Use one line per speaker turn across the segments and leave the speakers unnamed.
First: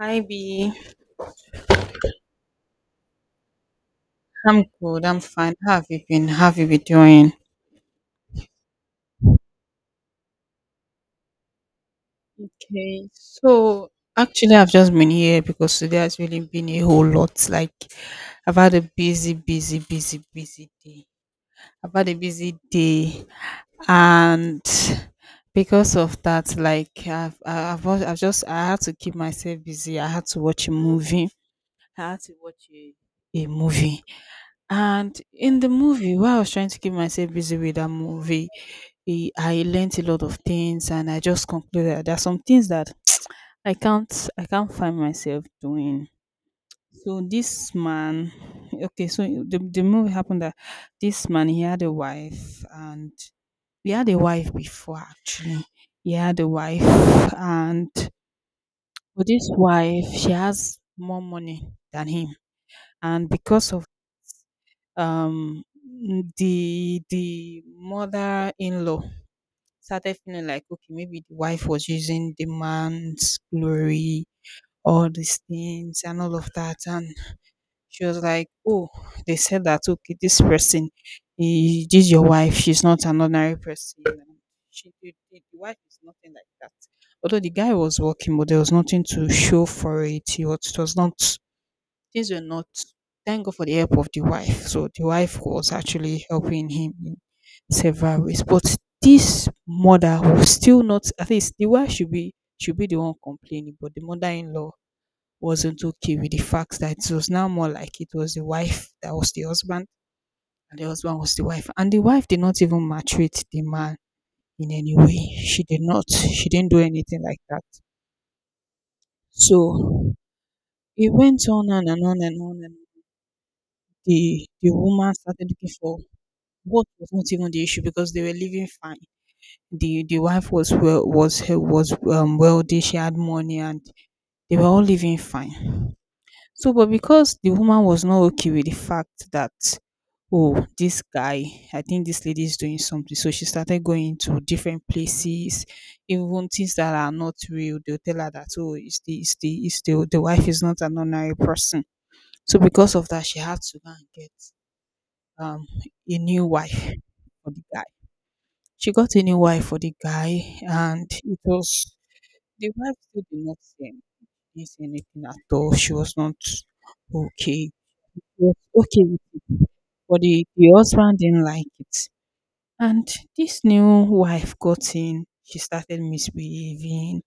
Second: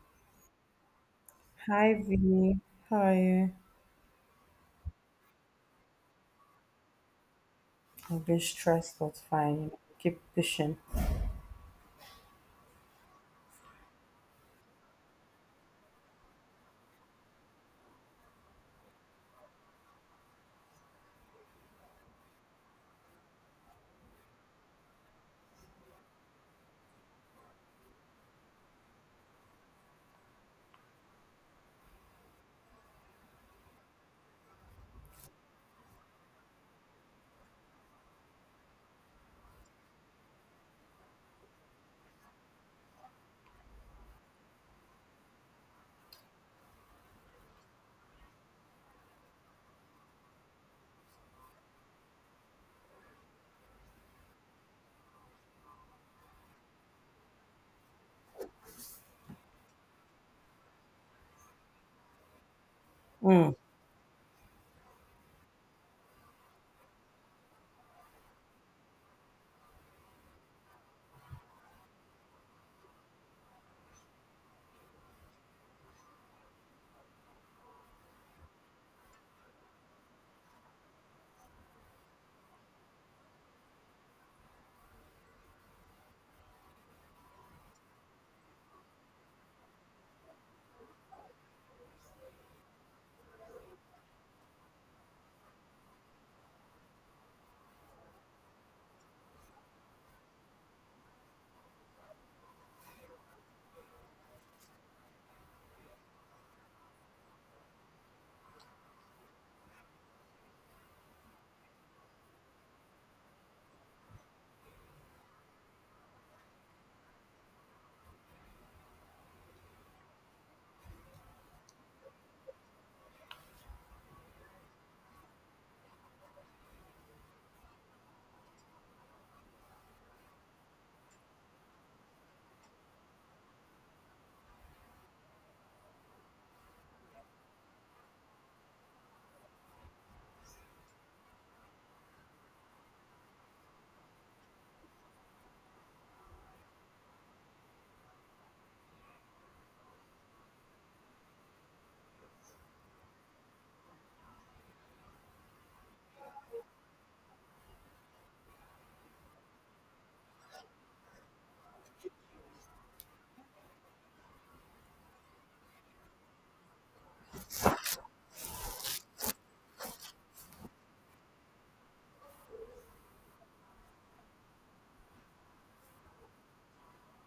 Hi B.
Hi V, how are you?
I'm good. I'm fine. How have you been? How have you been doing?
I've been stressed, but fine. Keep pushing.
Okay. So actually I've just been here because today has really been a whole lot. Like I've had a busy, busy, busy, busy day. I've had a busy day, and because of that, like I've I- I've, al- I've just I had to keep myself busy. I had to watch a movie. I had to watch a movie. And in the movie, while I was trying to keep myself busy with that movie, I learnt a lot of things, and I just concluded that there are some things that I can't find myself doing. So this man, okay, so the movie happened that this man, he had a wife, and he had a wife before actually. He had a wife, and with this wife, she has more money than him, and
Mm.
because of the mother-in-law started feeling like okay, maybe the wife was using the man's glory, all these things and all of that. And she was like, oh, they said that okay, this person, this is your wife, she's not an ordinary person. And she the wife is nothing like that. Although the guy was working, but there was nothing to show for it. It was not. Things were not. Thank God for the help of the wife. So the wife was actually helping him in several ways. But this mother was still not, at least the wife should be, should be the one complaining, but the mother-in-law wasn't okay with the fact that it was now more like it was the wife that was the husband and the husband was the wife. And the wife did not even maltreat the man in any way. She did not. She didn't do anything like that. So it went on and on and on, and the woman started looking for. What was not even the issue, because they were living fine. The wife was well, was wealthy, she had money, and they were all living fine. So but because the woman was not okay with the fact that, oh, this guy, I think this lady is doing something, so she started going to different places. Even things that are not real, they'll tell her that, oh, the wife is not an ordinary person. So because of that, she had to go and get um a new wife for the guy. She got a new wife for the guy, and it was, the wife still did not say anything, didn't say anything at all. She was not okay. She was okay with it, but the husband didn't like it. And this new wife got in. She started misbehaving.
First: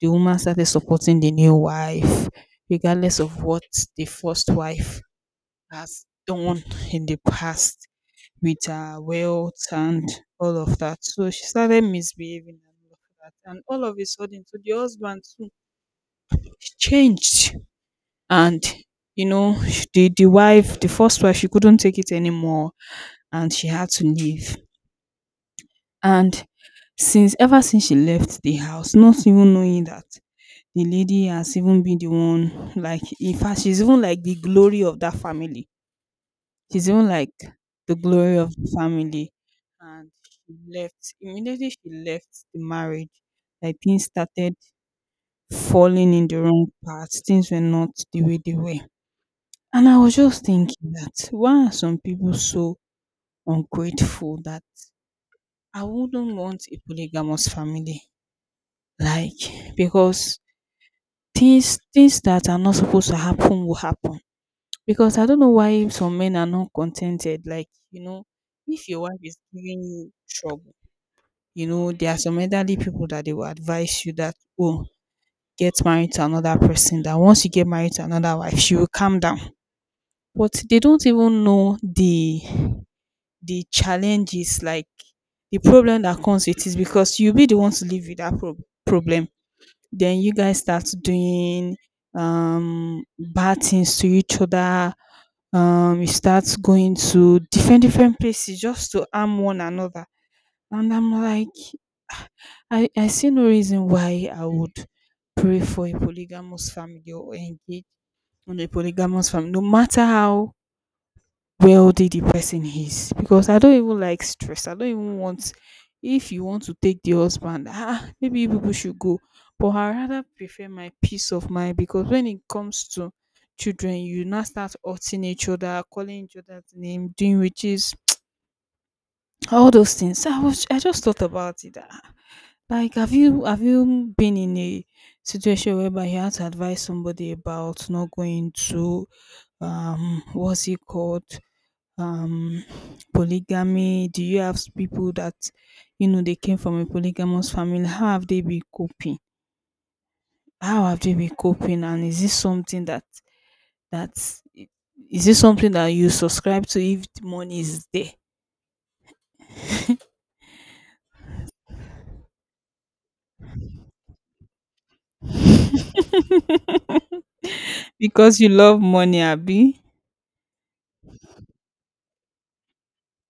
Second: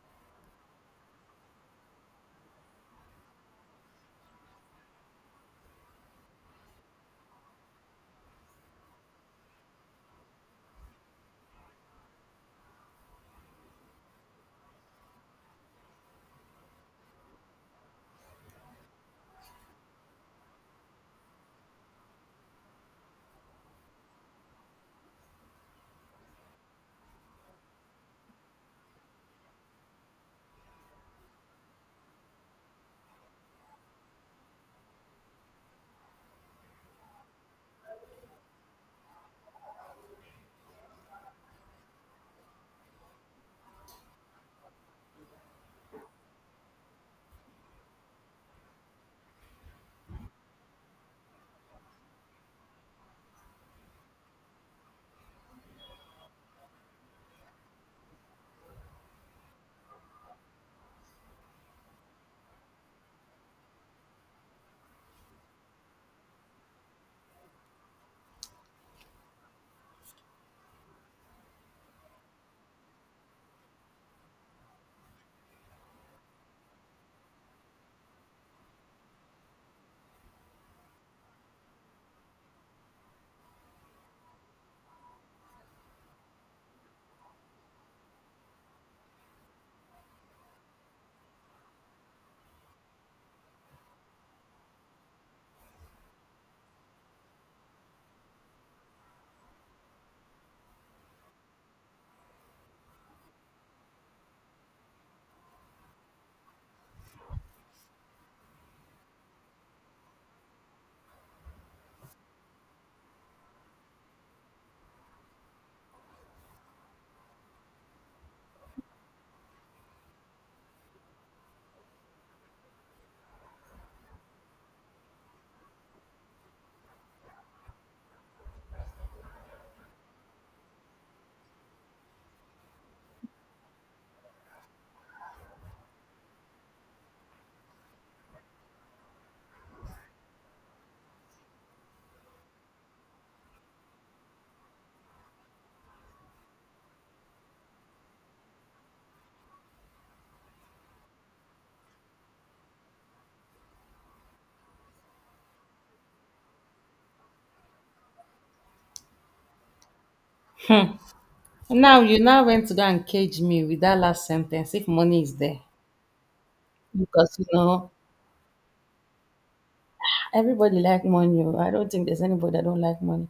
The woman started supporting the new wife, regardless of what the first wife has done in the past with her wealth and all of that. So she started misbehaving and all of that. And all of a sudden, so the husband too changed. And you know, the wife, the first wife, she couldn't take it anymore, and she had to leave. And since, ever since she left the house, not even knowing that the lady has even been the one, like in fact, she's even like the glory of that family. She's even like the glory of the family. And she left. Immediately she left the marriage, like things started falling in the wrong path. Things were not the way they were. And I was just thinking that why are some people so ungrateful that I wouldn't want a polygamous family? Like because things, things that are not supposed to happen will happen. Because I don't know why some men are not contented. Like, if your wife is giving you trouble, you know, there are some elderly people that they will advise you that, oh, get married to another person, that once you get married to another wife, she will calm down. But they don't even know the challenges, like the problem that comes with it, because you'll be the one to live with that problem. Then you guys start doing bad things to each other. You start going to different different places just to harm one another. And I'm like, I see no reason why I would pray for a polygamous family or engage on a polygamous family, no matter how wealthy the person is. Because I don't even like stress. I don't even want, if you want to take the husband, ah, maybe you people should go. But I rather prefer my peace of mind, because when it comes to children, you now start hurting each other, calling each other's name, doing, which is all those things. So I was, I just thought about it. Ah, like have you been in a situation whereby you had to advise somebody about not going to what's it called? Um Polygamy. Do you have people that you know they came from a polygamous family? How have they been coping? How have they been coping? And is this something that, that, is this something that you subscribe to if the money is there?
Now you now went to go and cage me with that last sentence. If money is there, because you know
Because you love money, Abby.
everybody like money. Oh. I don't think there's anybody that don't like money.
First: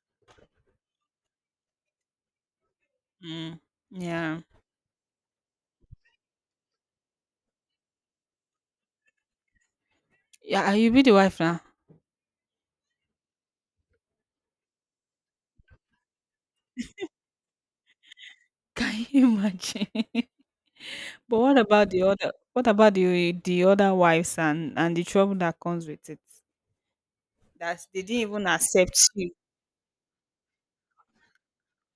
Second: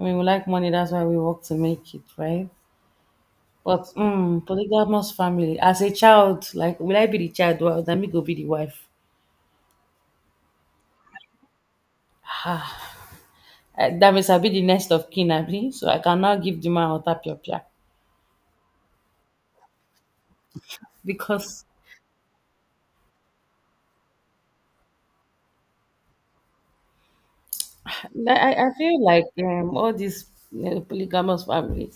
I mean, we like money. That's why we work to make it, right?
Mm,
But
yeah.
mm, polygamous family. As a child, like will I be the child? Well, then me go be the wife.
Yeah, I- you be the wife now.
That means I'll be the next of kin, abi. So I cannot give the man otapia
Can you imagine? But what
because
about the other, what about the other wives and the trouble that comes with it? That they didn't
Like,
even
I, I
accept
feel like
you.
all these polygamous family,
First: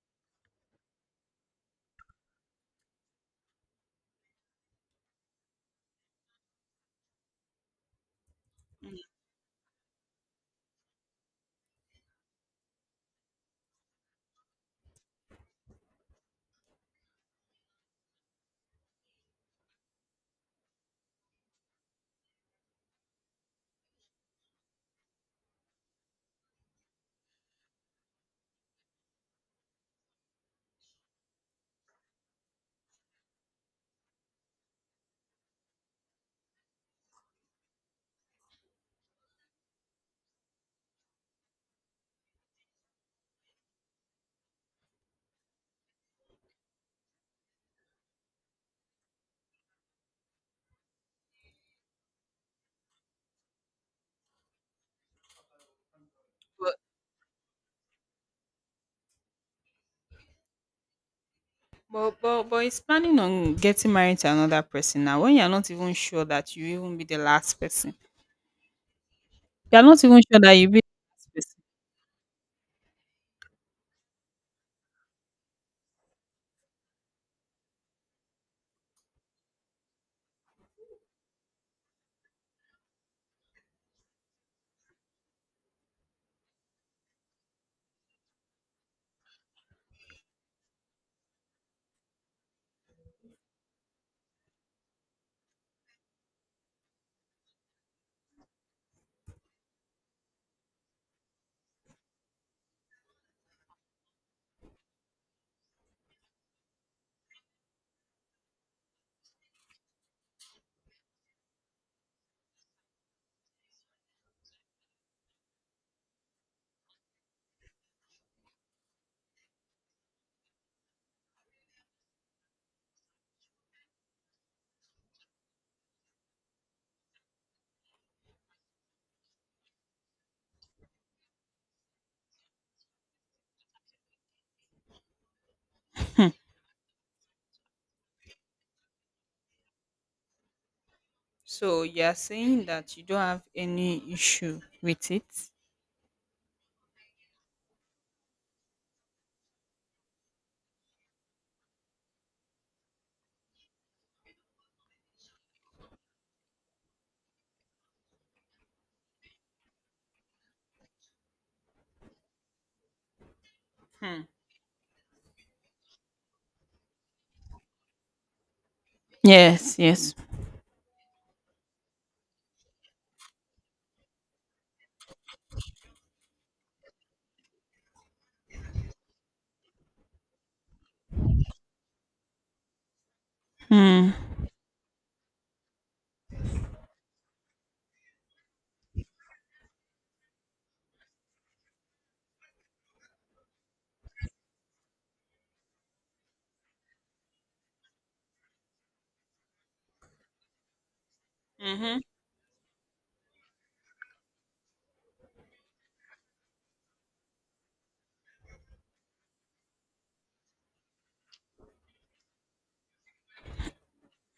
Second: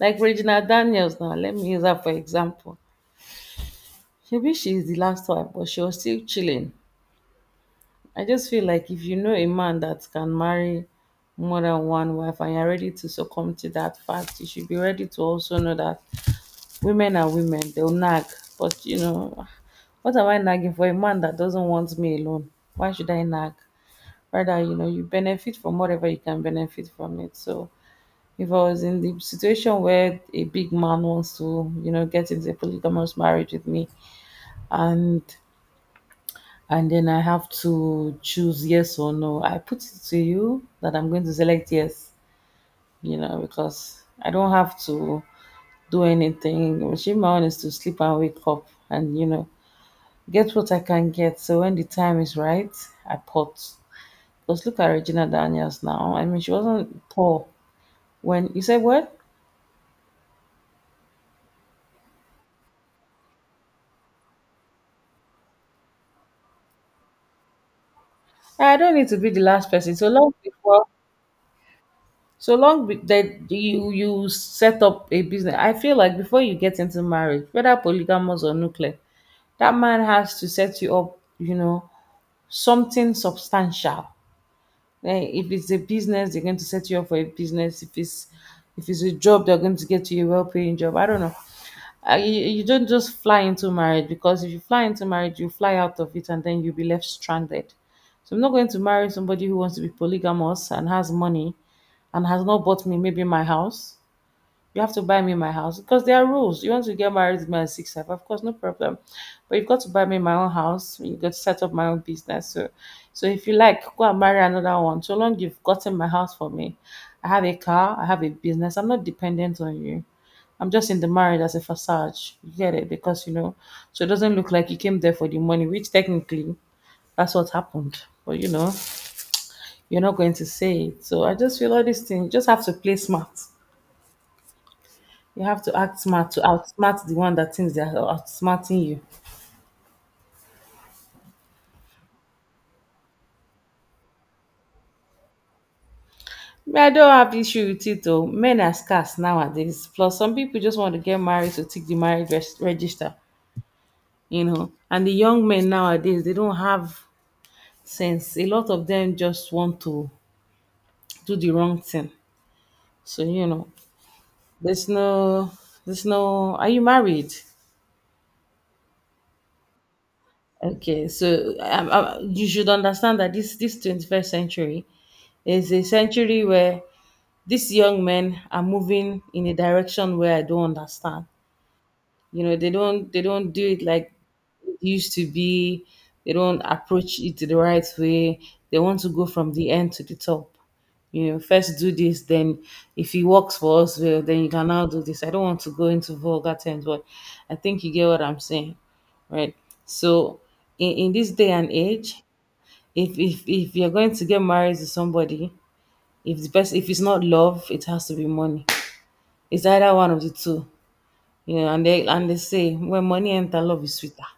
like Regina Daniels now, let me use her for example. Maybe she's the last wife, but she was still chilling. I just feel like if you know a man that can marry more than one wife and you're ready to succumb to that fact, you should be ready to also know that women are women, they'll nag. But you know, what am I nagging for a man that doesn't want me alone? Why should I nag? Rather, you know, you benefit from whatever you can benefit from it. So if I was in the situation where a big man wants to, you know, get into a polygamous marriage with me and then I have to choose yes or no, I put it to you that I'm going to select yes, you know, because I don't have to do anything. Achieve my own is to sleep and wake up and, you know, get what I can get. So when the time is right, I pot. Because look at Regina Daniels now. I mean, she
But
wasn't poor when you said what?
but it's planning on getting married to another person now, when you're not even sure that you even be the last person.
I don't need to be the last
You're
person.
not
So
even
long
sure that you be
before,
the last person.
so long be, that you set up a business, I feel like before you get into marriage, whether polygamous or nuclear, that man has to set you up. You know, something substantial. Eh, if it's a business, they're going to set you up for a business. If it's a job, they're going to get you a well-paying job. I don't know, you don't just fly into marriage, because if you fly into marriage, you fly out of it and then you'll be left stranded. So I'm not going to marry somebody who wants to be polygamous and has money and has not bought me maybe my house. You have to buy me my house because there are rules. You want to get married with me at 65, of course, no problem. But you've got to buy me my own house. You've got to set up my own business. So if you like, go and marry another one. So long you've gotten my house for me. I have a car. I have a business. I'm not dependent on you. I'm just in the marriage as a facade. You get it? Because, you know, so it doesn't look like you came there for the money, which technically that's what happened. But, you know, you're not going to say it. So I just feel all these things, you just have to play smart. You have to act smart to outsmart the one that thinks they are outsmarting you.
So you're saying that you don't have any issue with it?
Me, I don't have issue with it though. Men are scarce nowadays. Plus, some people just want to get married to tick the marriage register, you know. And the young men nowadays, they don't have sense. A lot of them just want to do the wrong thing. So you know,
Hmm.
there's no, there's no. Are you married?
Yes, yes.
Okay, so you should understand that this 21st century is a century where these young men are moving in a direction where I don't understand. You know, they don't do it like
Mm.
it used to be. They don't approach it the right way. They want to go from the end to the top. You know, first do this, then if it works for us, well, then you can now do this. I don't want to go into vulgar terms, but I think you get what I'm saying, right? So, in this day and
Mhm.
age, if if you're going to get married to somebody, if the person, if it's not love, it has to be money. It's either one of the two, you know. And they say when money enter, love is sweeter,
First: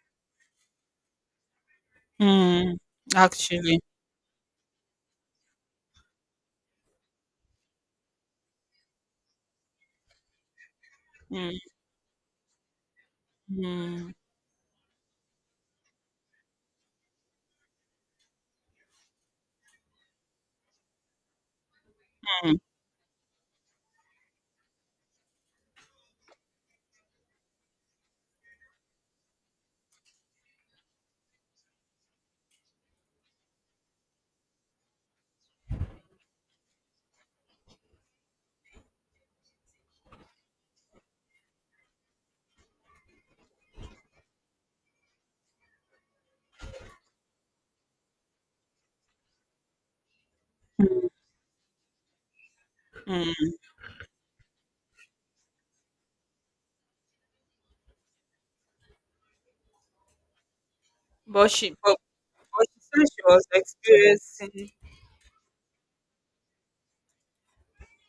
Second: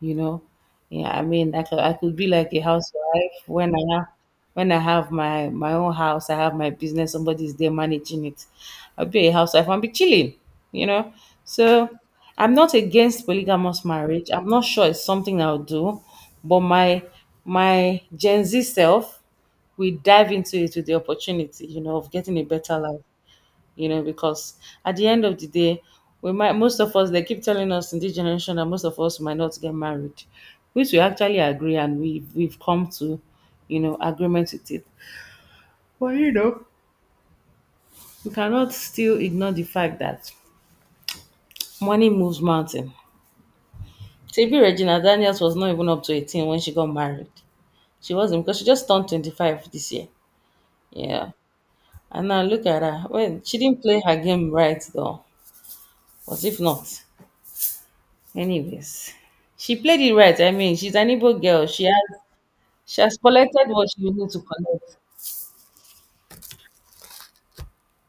you know. Yeah, I mean, I could be like a
Mm.
housewife when
Actually.
I have, when I have my own house, I have my business, somebody's there managing it. I'll be a housewife and be chilling, you know.
Mm.
So I'm not against polygamous
Mm.
marriage. I'm not sure it's something I'll do, but my Gen Z self, we dive into it with the opportunity, you know, of getting a
Mm,
better life, you know, because at the end of the day, we might, most of us, they keep telling us in this generation that most of us might not get married, which we actually agree and we've come to, you know, agreement with it. But you know, we cannot still ignore the fact that money moves mountain. TB Regina Daniels was not even up to 18 when she got married. She wasn't because she just turned 25 this year. Yeah. And now look at her. Well,
mm.
she didn't play her game right though. But if not, anyways, she played it right. I mean, she's an Igbo
But
girl.
she but, but she
She
said
has
she was
collected what she needed to
experiencing,
collect.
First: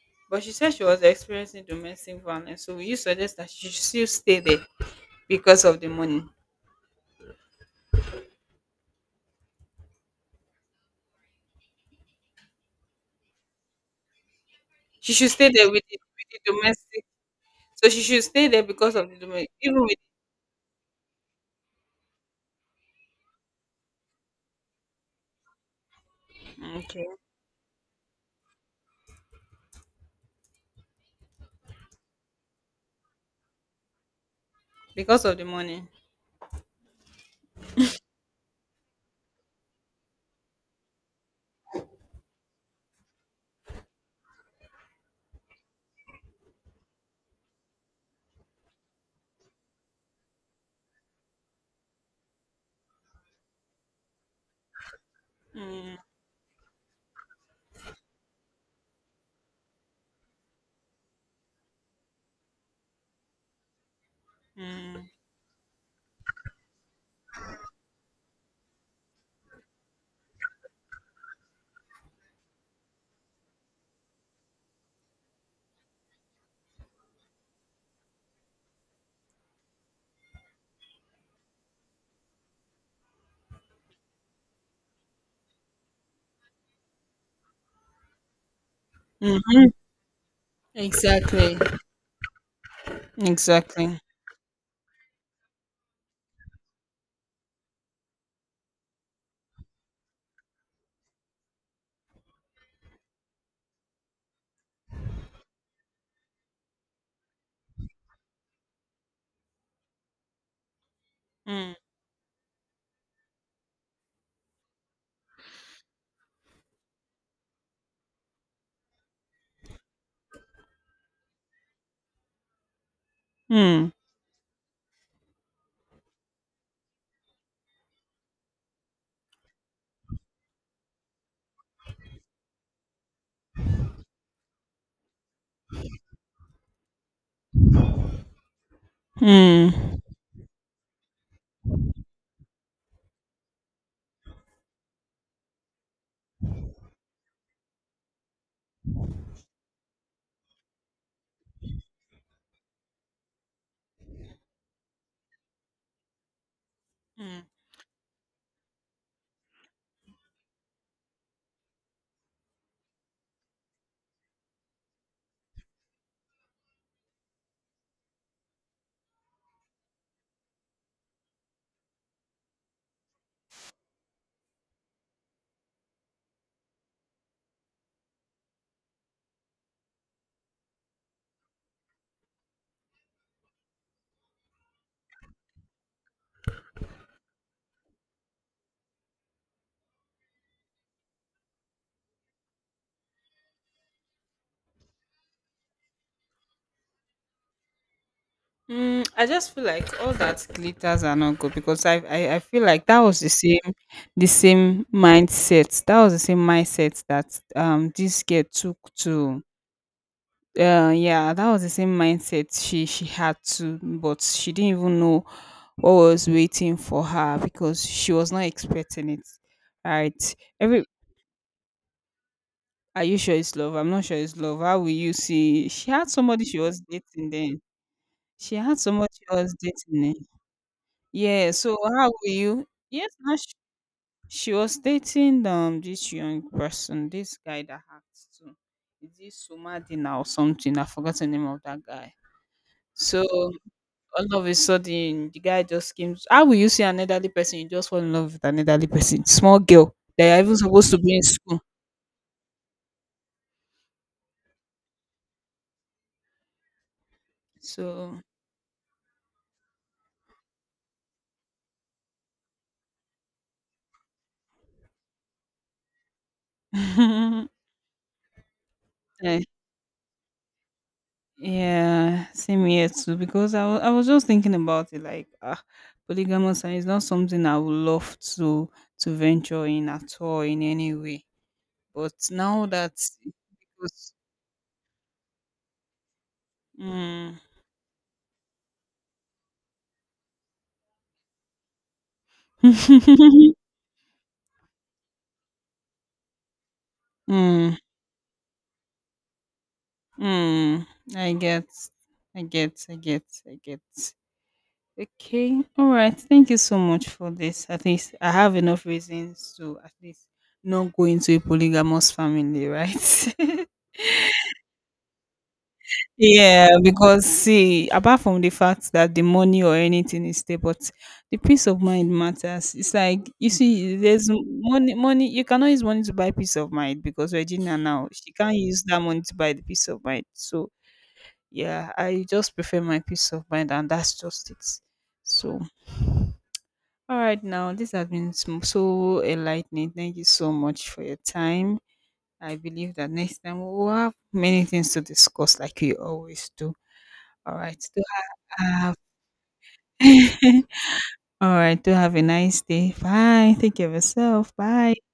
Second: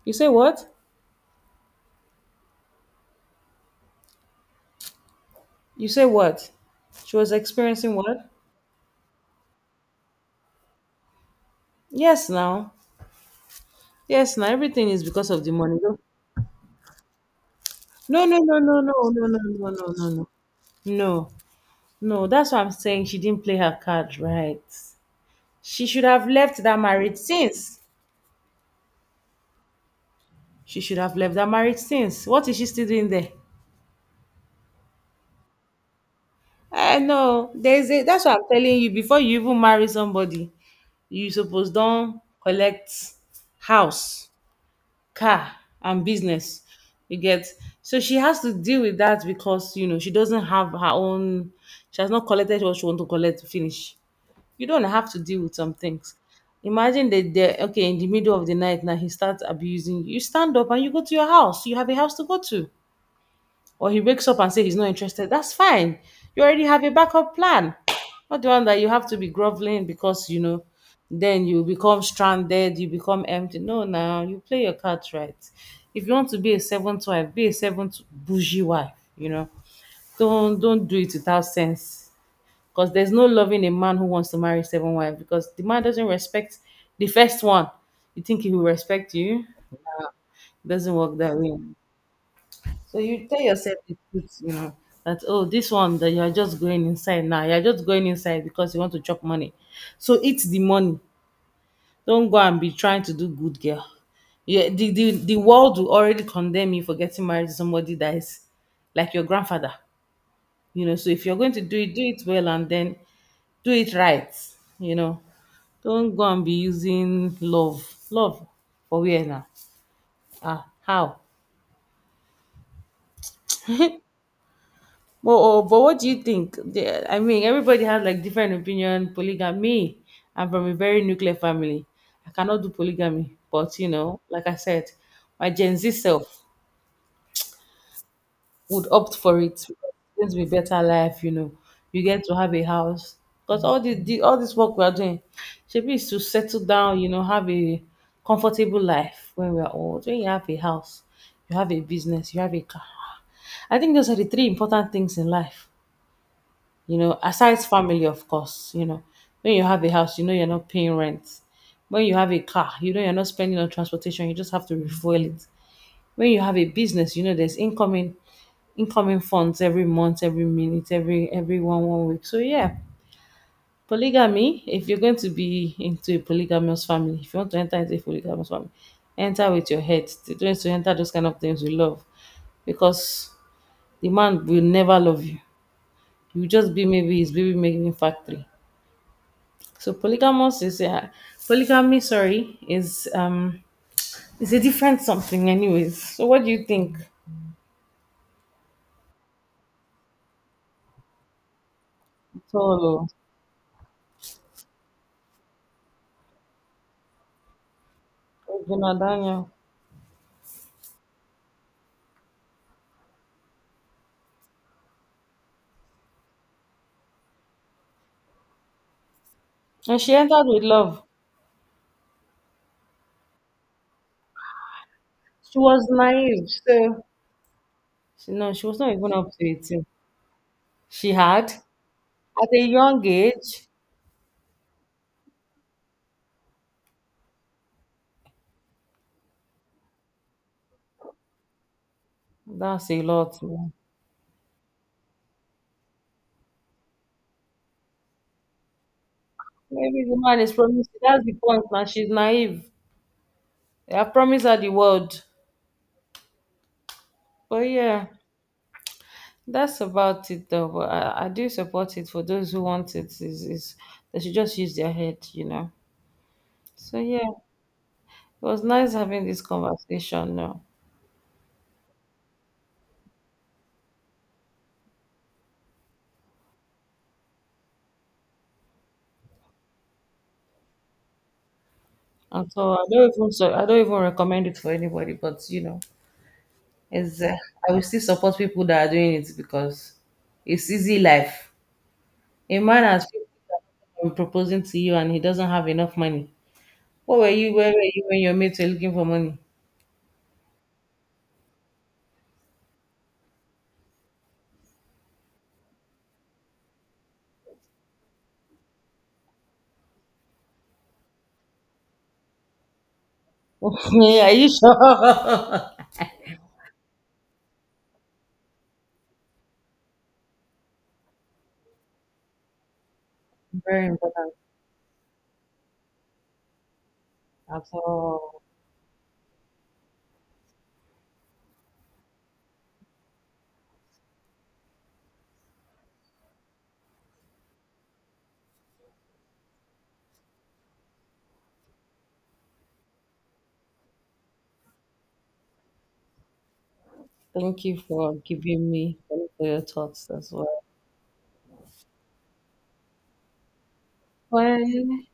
You say
but she said
what?
she was experiencing domestic violence. So will you suggest that she should still stay there because of
You
the
say
money?
what? She was experiencing what? Yes, now. Yes, now. Everything is
She
because
should
of
stay
the
there
money.
with
No,
with the domestic. So she
no,
should
no,
stay
no,
there
no, no,
because of the
no, no,
domestic,
no, no,
even with,
no. No, no. No, that's what I'm saying. She didn't play her cards right. She should have left that
okay,
marriage since. She should have left that marriage since. What is she still doing there?
because of the money.
I know. There's a. That's what I'm telling you. Before you even marry somebody, you suppose don collect house, car and business. You get so she has to deal with that because you know she doesn't have her own. She has not collected what she want to collect to finish. You don't have to deal with some things. Imagine that they okay in the middle of the night now he starts abusing you. You stand up and you go to your house. You have a house to go to, or he wakes up and say he's not interested, that's fine. You already have a backup plan. Not the one that you have to be groveling because you know, then you become stranded, you become empty. No, now you play your cards right. If you want to be a seventh wife, be a seventh bougie wife. You know, don't do it without sense. Because there's no loving a man who wants to marry seven wives because the man doesn't respect the first one. You think he will respect you?
Mm.
Doesn't work that
Exactly.
way. So you tell yourself the
Exactly.
truth, you know, that oh, this one that you're just going inside now, you're just going inside because you want to chop money. So eat the money. Don't go and be trying to do good girl. Yeah, the world will already condemn you for getting married to somebody that is like your grandfather. You know, so if you're going to
Mm.
do it well and then do it right. You know, don't go and be using love. Love for where now? Ah, how?
Mm.
But oh, but what do you think? The- I mean, everybody has like different opinion. Polygamy. I'm from a very nuclear family. I cannot do polygamy, but you know, like I said, my Gen Z self would opt for it,
Mm.
because it's going to be better life, you know. You get to have a house because all this all this work we are doing, should be to settle down, you know, have a comfortable life when we are old. When you have a house, you have a business, you have a car. I think those are the three important things in life. You know,
Mm.
aside family, of course, you know, when you have a house, you know you're not paying rent. When you have a car, you know you're not spending on transportation, you just have to refuel it. When you have a business, you know there's incoming funds every month, every minute, every one one week. So yeah. Polygamy, if you're going to be into a polygamous family, if you want to enter into a polygamous family, enter with your head. Don't need to enter those kind of things with love. Because the man will never love you. You will just be maybe his baby making factory. So polygamous is a, polygamy, sorry, is a different something, anyways. So what do you think?
Mm, I just feel like all that glitters are not good, because I feel like that
Solo,
was the same, the same mindset, that was the same mindset that um, this girl took
Regina
to,
Daniel,
uh, yeah, that was the same mindset she had to, but she didn't even know what was waiting for her, because she was not expecting it,
and she
right?
entered with
Every,
love.
are you sure it's love? I'm not sure it's love. How will you
She
see
was
she had somebody
naive,
she was
so
dating then,
she, no,
she
she was
had
not even
somebody
up
she
to
was
18.
dating?
She
Yeah,
had
so how were
at a
you?
young
Yes, now
age.
she was dating, um, this young person, this guy that hacked too. Is this Somadina or something? I forgot the name of that guy.
That's a
So
lot. Man.
all of a sudden the guy just came. How will you see an elderly person? You just fall in love with an elderly person. Small girl.
Maybe the
They are
man is
even supposed
promising.
to be in
That's the
school.
point. Now she's naive. I promised her the world, but yeah.
So
That's about it, though. But I do support it for those who want it. Is they should just use their head, you know. So yeah, it was nice having this
I,
conversation. Now,
yeah, same here too. Because I I was just thinking about it, like, ah, polygamous, and it's not something I would love to venture in at all in any way. But
and
now
so I
that,
don't even so I don't even
because,
recommend it for anybody. But you know, it's
mm,
I will still support people that are doing it because it's easy life. A man has people that proposing to you and he doesn't have enough money. What were you? Where
mm,
were you when your mates were looking for money?
mm, I get, I get, I get, I get. Okay, all right. Thank you so much for this. At least I have enough reasons to at least not go into a polygamous family, right?
Are you sure?
Yeah, because see, apart from the fact that the money or anything is there, but the peace of mind matters. It's like you
Very
see, there's
important
money. Money, you cannot use money to buy peace of mind, because
at
Regina now, she
all.
can't use that money to buy the peace of mind. So yeah, I just prefer my peace of mind, and that's just it. So all right, now this has been so enlightening. Thank you so much for your time. I believe that next time we'll have many things to discuss, like we always do. All
Thank you
right.
for giving
Uh,
me for your thoughts as well.
all right. Do have a nice day. Bye. Take care of yourself. Bye.
Bye.